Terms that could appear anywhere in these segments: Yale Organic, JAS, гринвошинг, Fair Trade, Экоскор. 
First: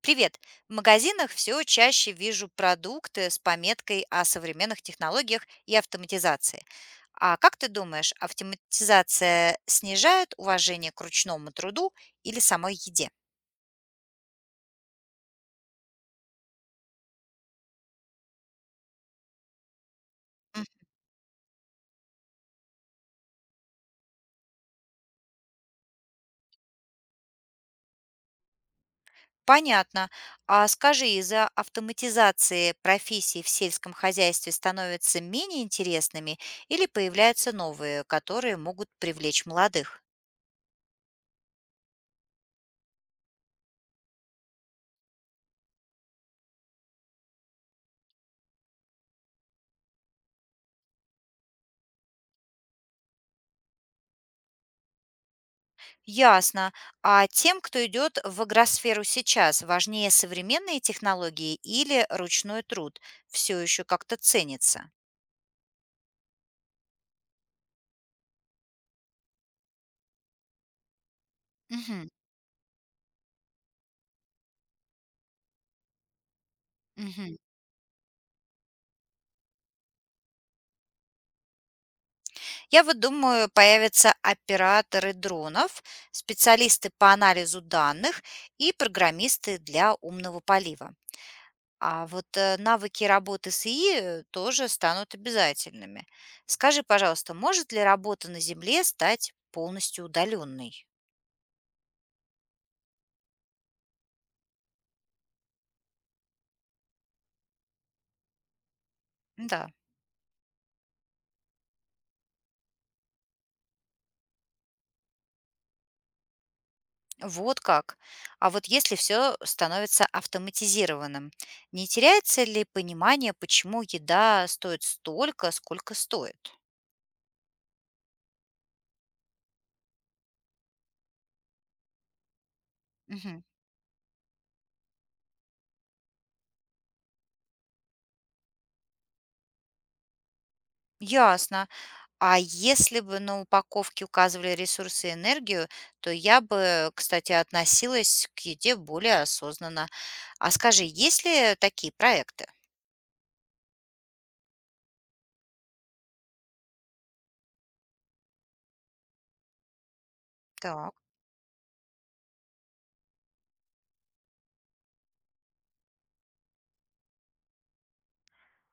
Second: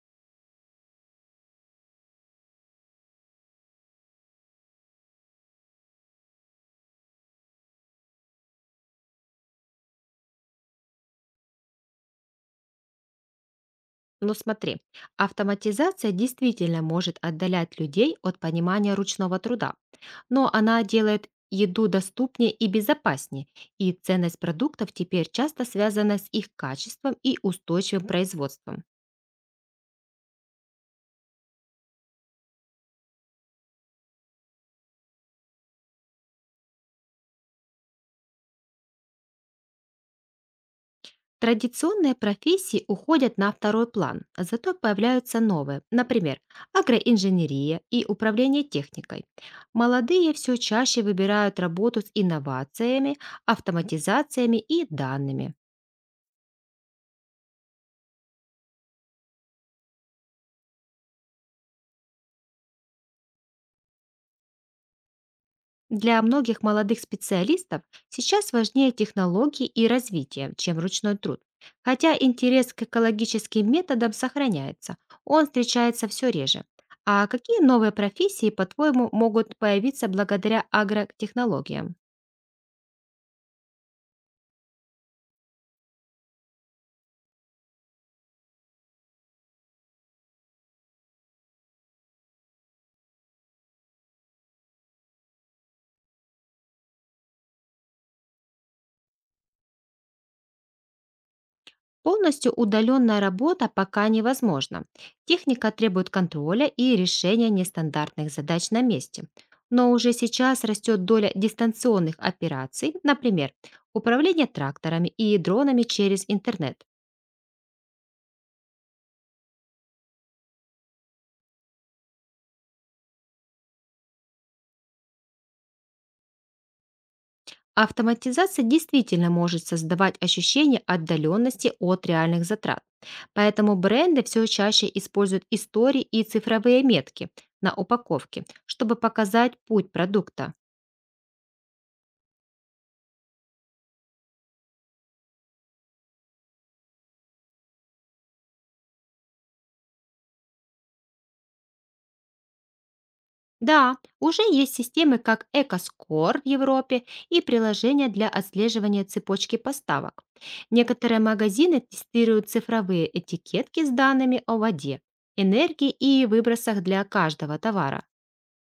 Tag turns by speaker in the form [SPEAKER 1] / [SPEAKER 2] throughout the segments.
[SPEAKER 1] Привет! В магазинах все чаще вижу продукты с пометкой о современных технологиях и автоматизации. А как ты думаешь, автоматизация снижает уважение к ручному труду или самой еде?
[SPEAKER 2] Но смотри, автоматизация действительно может отдалять людей от понимания ручного труда, но
[SPEAKER 1] М,
[SPEAKER 2] она делает еду доступнее и безопаснее, и ценность продуктов теперь часто связана с их качеством и устойчивым производством.
[SPEAKER 1] понятно. А скажи, из-за автоматизации профессии в сельском хозяйстве становятся менее интересными или появляются новые, которые могут привлечь молодых?
[SPEAKER 2] Традиционные профессии уходят на второй план, зато появляются новые, например, агроинженерия и управление техникой. Молодые все чаще выбирают работу с инновациями, автоматизациями и данными.
[SPEAKER 1] Ясно. А тем, кто идет в агросферу сейчас, важнее современные технологии или ручной труд? Все еще как-то ценится.
[SPEAKER 2] Для многих молодых специалистов сейчас важнее технологии и развитие, чем ручной труд.
[SPEAKER 1] Мгм,
[SPEAKER 2] Хотя интерес к экологическим методам сохраняется, он встречается все реже. А
[SPEAKER 1] мгм.
[SPEAKER 2] какие новые профессии, по-твоему, могут появиться благодаря агротехнологиям?
[SPEAKER 1] Я вот думаю, появятся операторы дронов, специалисты по анализу данных и программисты для умного полива. А вот навыки работы с ИИ тоже станут обязательными. Скажи, пожалуйста, может ли работа на Земле стать полностью удаленной?
[SPEAKER 2] Полностью удаленная работа пока невозможна. Техника требует контроля и решения нестандартных задач на месте.
[SPEAKER 1] Да.
[SPEAKER 2] Но уже сейчас растет доля дистанционных операций, например, управление тракторами и дронами через интернет.
[SPEAKER 1] Вот как. А вот если все становится автоматизированным, не теряется ли понимание, почему еда стоит столько, сколько стоит?
[SPEAKER 2] Автоматизация действительно может создавать ощущение отдаленности от реальных затрат.
[SPEAKER 1] Мгм.
[SPEAKER 2] Поэтому бренды все чаще используют истории и цифровые метки на упаковке, чтобы показать путь продукта.
[SPEAKER 1] Ясно. А если бы на упаковке указывали ресурсы и энергию, то я бы, кстати, относилась к еде более осознанно. А скажи, есть ли такие проекты?
[SPEAKER 2] Да, уже есть системы как Экоскор в Европе и приложения для отслеживания цепочки поставок.
[SPEAKER 1] Так.
[SPEAKER 2] Некоторые магазины тестируют цифровые этикетки с данными о воде, энергии и выбросах для каждого товара.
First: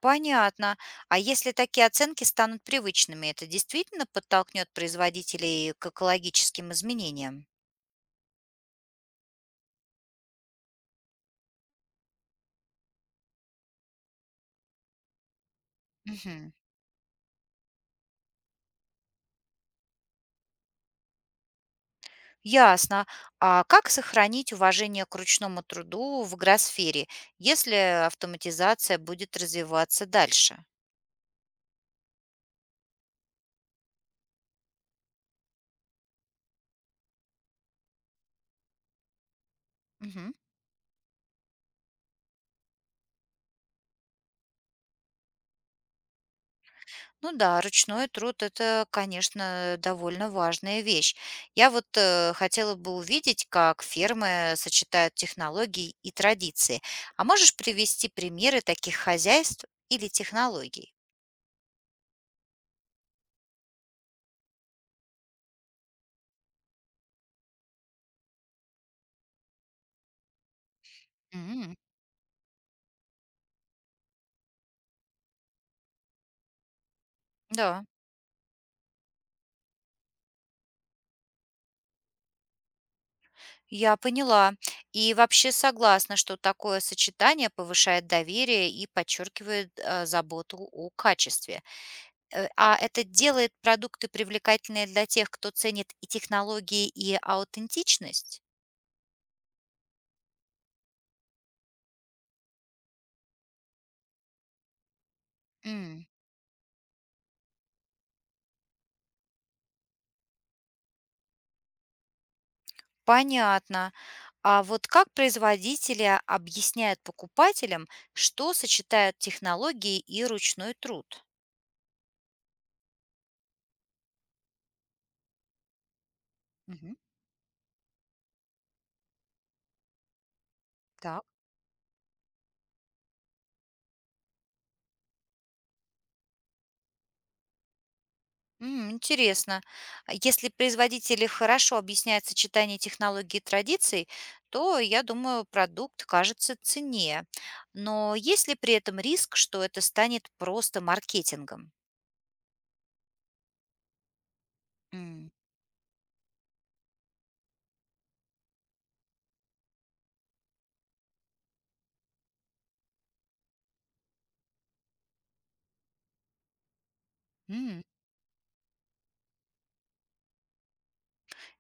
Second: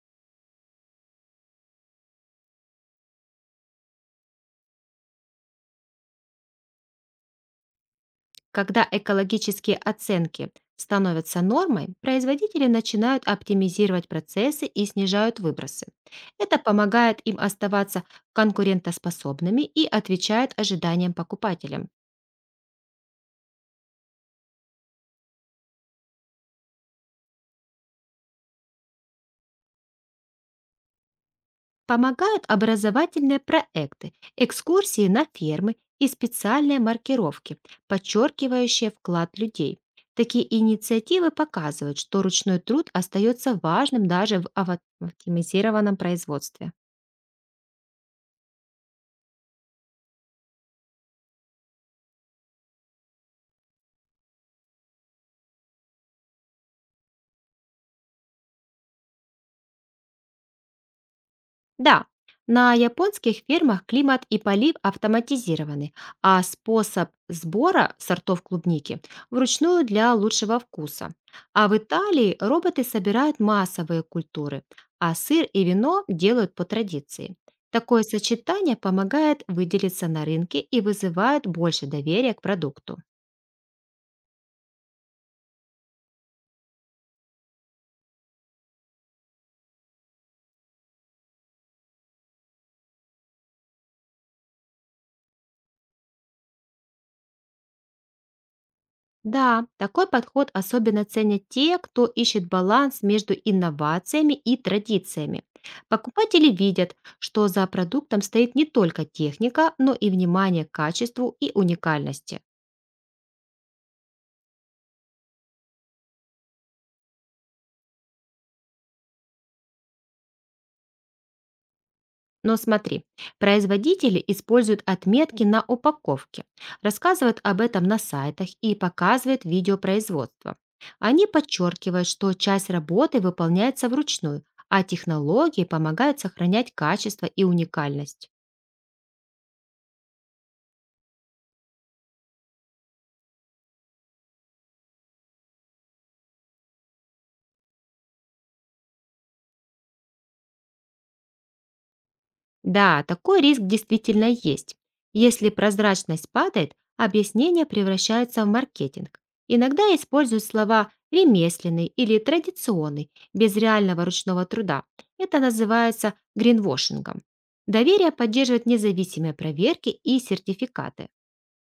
[SPEAKER 1] Понятно. А если такие оценки станут привычными, это действительно подтолкнет производителей к экологическим изменениям?
[SPEAKER 2] Когда экологические оценки становятся нормой, производители начинают оптимизировать процессы и снижают выбросы.
[SPEAKER 1] Мгм.
[SPEAKER 2] Это помогает им оставаться конкурентоспособными и отвечает ожиданиям покупателям.
[SPEAKER 1] Ясно. А как сохранить уважение к ручному труду в гросфере, если автоматизация будет развиваться дальше?
[SPEAKER 2] Помогают образовательные проекты, экскурсии на фермы и специальные маркировки, подчеркивающие вклад людей.
[SPEAKER 1] Мгм.
[SPEAKER 2] Такие инициативы показывают, что ручной труд остается важным даже в автоматизированном производстве.
[SPEAKER 1] Ну да, ручной труд – это, конечно, довольно важная вещь. Я вот хотела бы увидеть, как фермы сочетают технологии и традиции. А можешь привести примеры таких хозяйств или технологий?
[SPEAKER 2] Да, на японских фермах климат и полив автоматизированы, а способ сбора сортов клубники вручную для лучшего вкуса. А
[SPEAKER 1] М,
[SPEAKER 2] в Италии роботы собирают массовые культуры, а сыр и вино делают по традиции.
[SPEAKER 1] да.
[SPEAKER 2] Такое сочетание помогает выделиться на рынке и вызывает больше доверия к продукту.
[SPEAKER 1] Я поняла. И вообще согласна, что такое сочетание повышает доверие и подчеркивает заботу о качестве. А это делает продукты привлекательные для тех, кто ценит и технологии, и аутентичность?
[SPEAKER 2] Да, такой подход особенно ценят те, кто ищет баланс между инновациями и традициями.
[SPEAKER 1] М,
[SPEAKER 2] Покупатели видят, что за продуктом стоит не только техника, но и внимание к качеству и уникальности.
[SPEAKER 1] понятно. А вот как производители объясняют покупателям, что сочетают технологии и ручной труд?
[SPEAKER 2] Но смотри, производители используют отметки на упаковке,
[SPEAKER 1] Мгм.
[SPEAKER 2] рассказывают об этом на сайтах и показывают видео производства.
[SPEAKER 1] Так.
[SPEAKER 2] Они подчеркивают, что часть работы выполняется вручную, а технологии помогают сохранять качество и уникальность.
[SPEAKER 1] М, интересно. А если производители хорошо объясняют сочетание технологий и традиций, то, я думаю, продукт кажется ценнее. Но есть ли при этом риск, что это станет просто маркетингом?
[SPEAKER 2] Да, такой риск действительно есть.
[SPEAKER 1] М,
[SPEAKER 2] Если прозрачность падает, объяснение превращается в маркетинг. Иногда используют слова «ремесленный» или «традиционный» без реального ручного труда. Это называется гринвошингом.
[SPEAKER 1] м,
[SPEAKER 2] Доверие поддерживает независимые проверки и сертификаты.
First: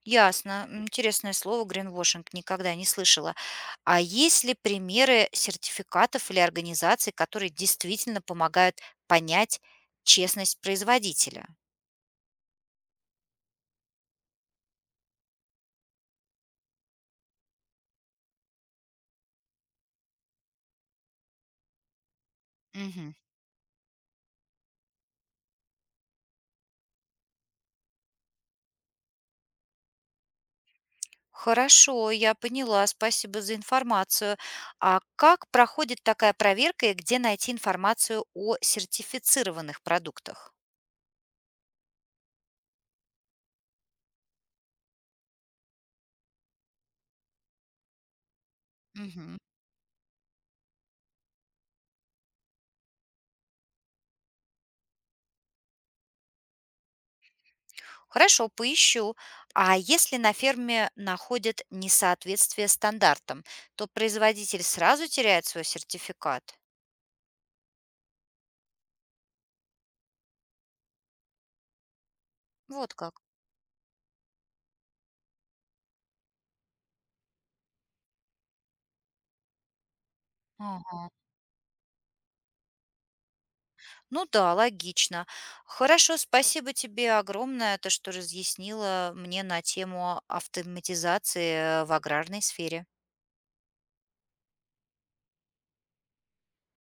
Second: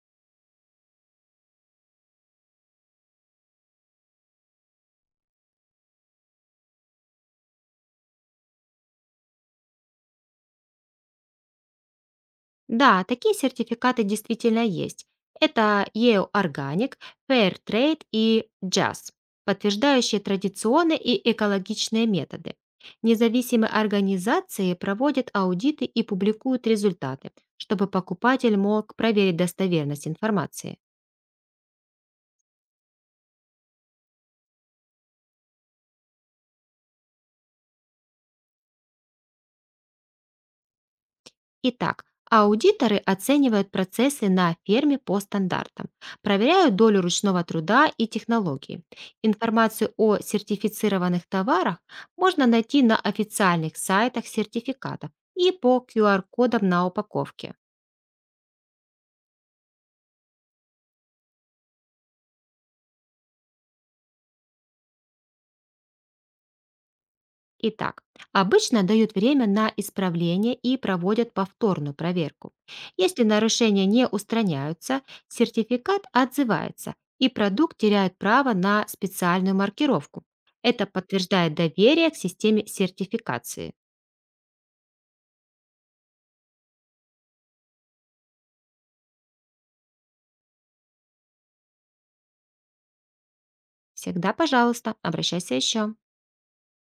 [SPEAKER 1] ясно. М, интересное слово гринвошинг никогда не слышала. А есть ли примеры сертификатов или организаций, которые действительно помогают понять честность производителя?
[SPEAKER 2] Да, такие сертификаты действительно есть. Это Yale Organic, Fair Trade и JAS, подтверждающие традиционные и экологичные методы.
[SPEAKER 1] Мгм.
[SPEAKER 2] Независимые организации проводят аудиты и публикуют результаты, чтобы покупатель мог проверить достоверность информации.
[SPEAKER 1] Хорошо, я поняла. Спасибо за информацию. А как проходит такая проверка и где найти информацию о сертифицированных продуктах?
[SPEAKER 2] Итак, аудиторы оценивают процессы на ферме по стандартам, проверяют долю ручного труда и технологии.
[SPEAKER 1] Мгм.
[SPEAKER 2] Информацию о сертифицированных товарах можно найти на официальных сайтах сертификатов и по QR-кодам на упаковке.
[SPEAKER 1] Хорошо, поищу. А если на ферме находят несоответствие стандартам, то производитель сразу теряет свой сертификат?
[SPEAKER 2] Итак, обычно дают время на исправление и проводят повторную проверку.
[SPEAKER 1] Вот как.
[SPEAKER 2] Если нарушения не устраняются, сертификат отзывается, и продукт теряет право на специальную маркировку. Это
[SPEAKER 1] Ага.
[SPEAKER 2] подтверждает доверие к системе сертификации.
[SPEAKER 1] Ну да, логично. Хорошо, спасибо тебе огромное, то, что разъяснила мне на тему автоматизации в аграрной сфере.
[SPEAKER 2] Всегда, пожалуйста, обращайся еще.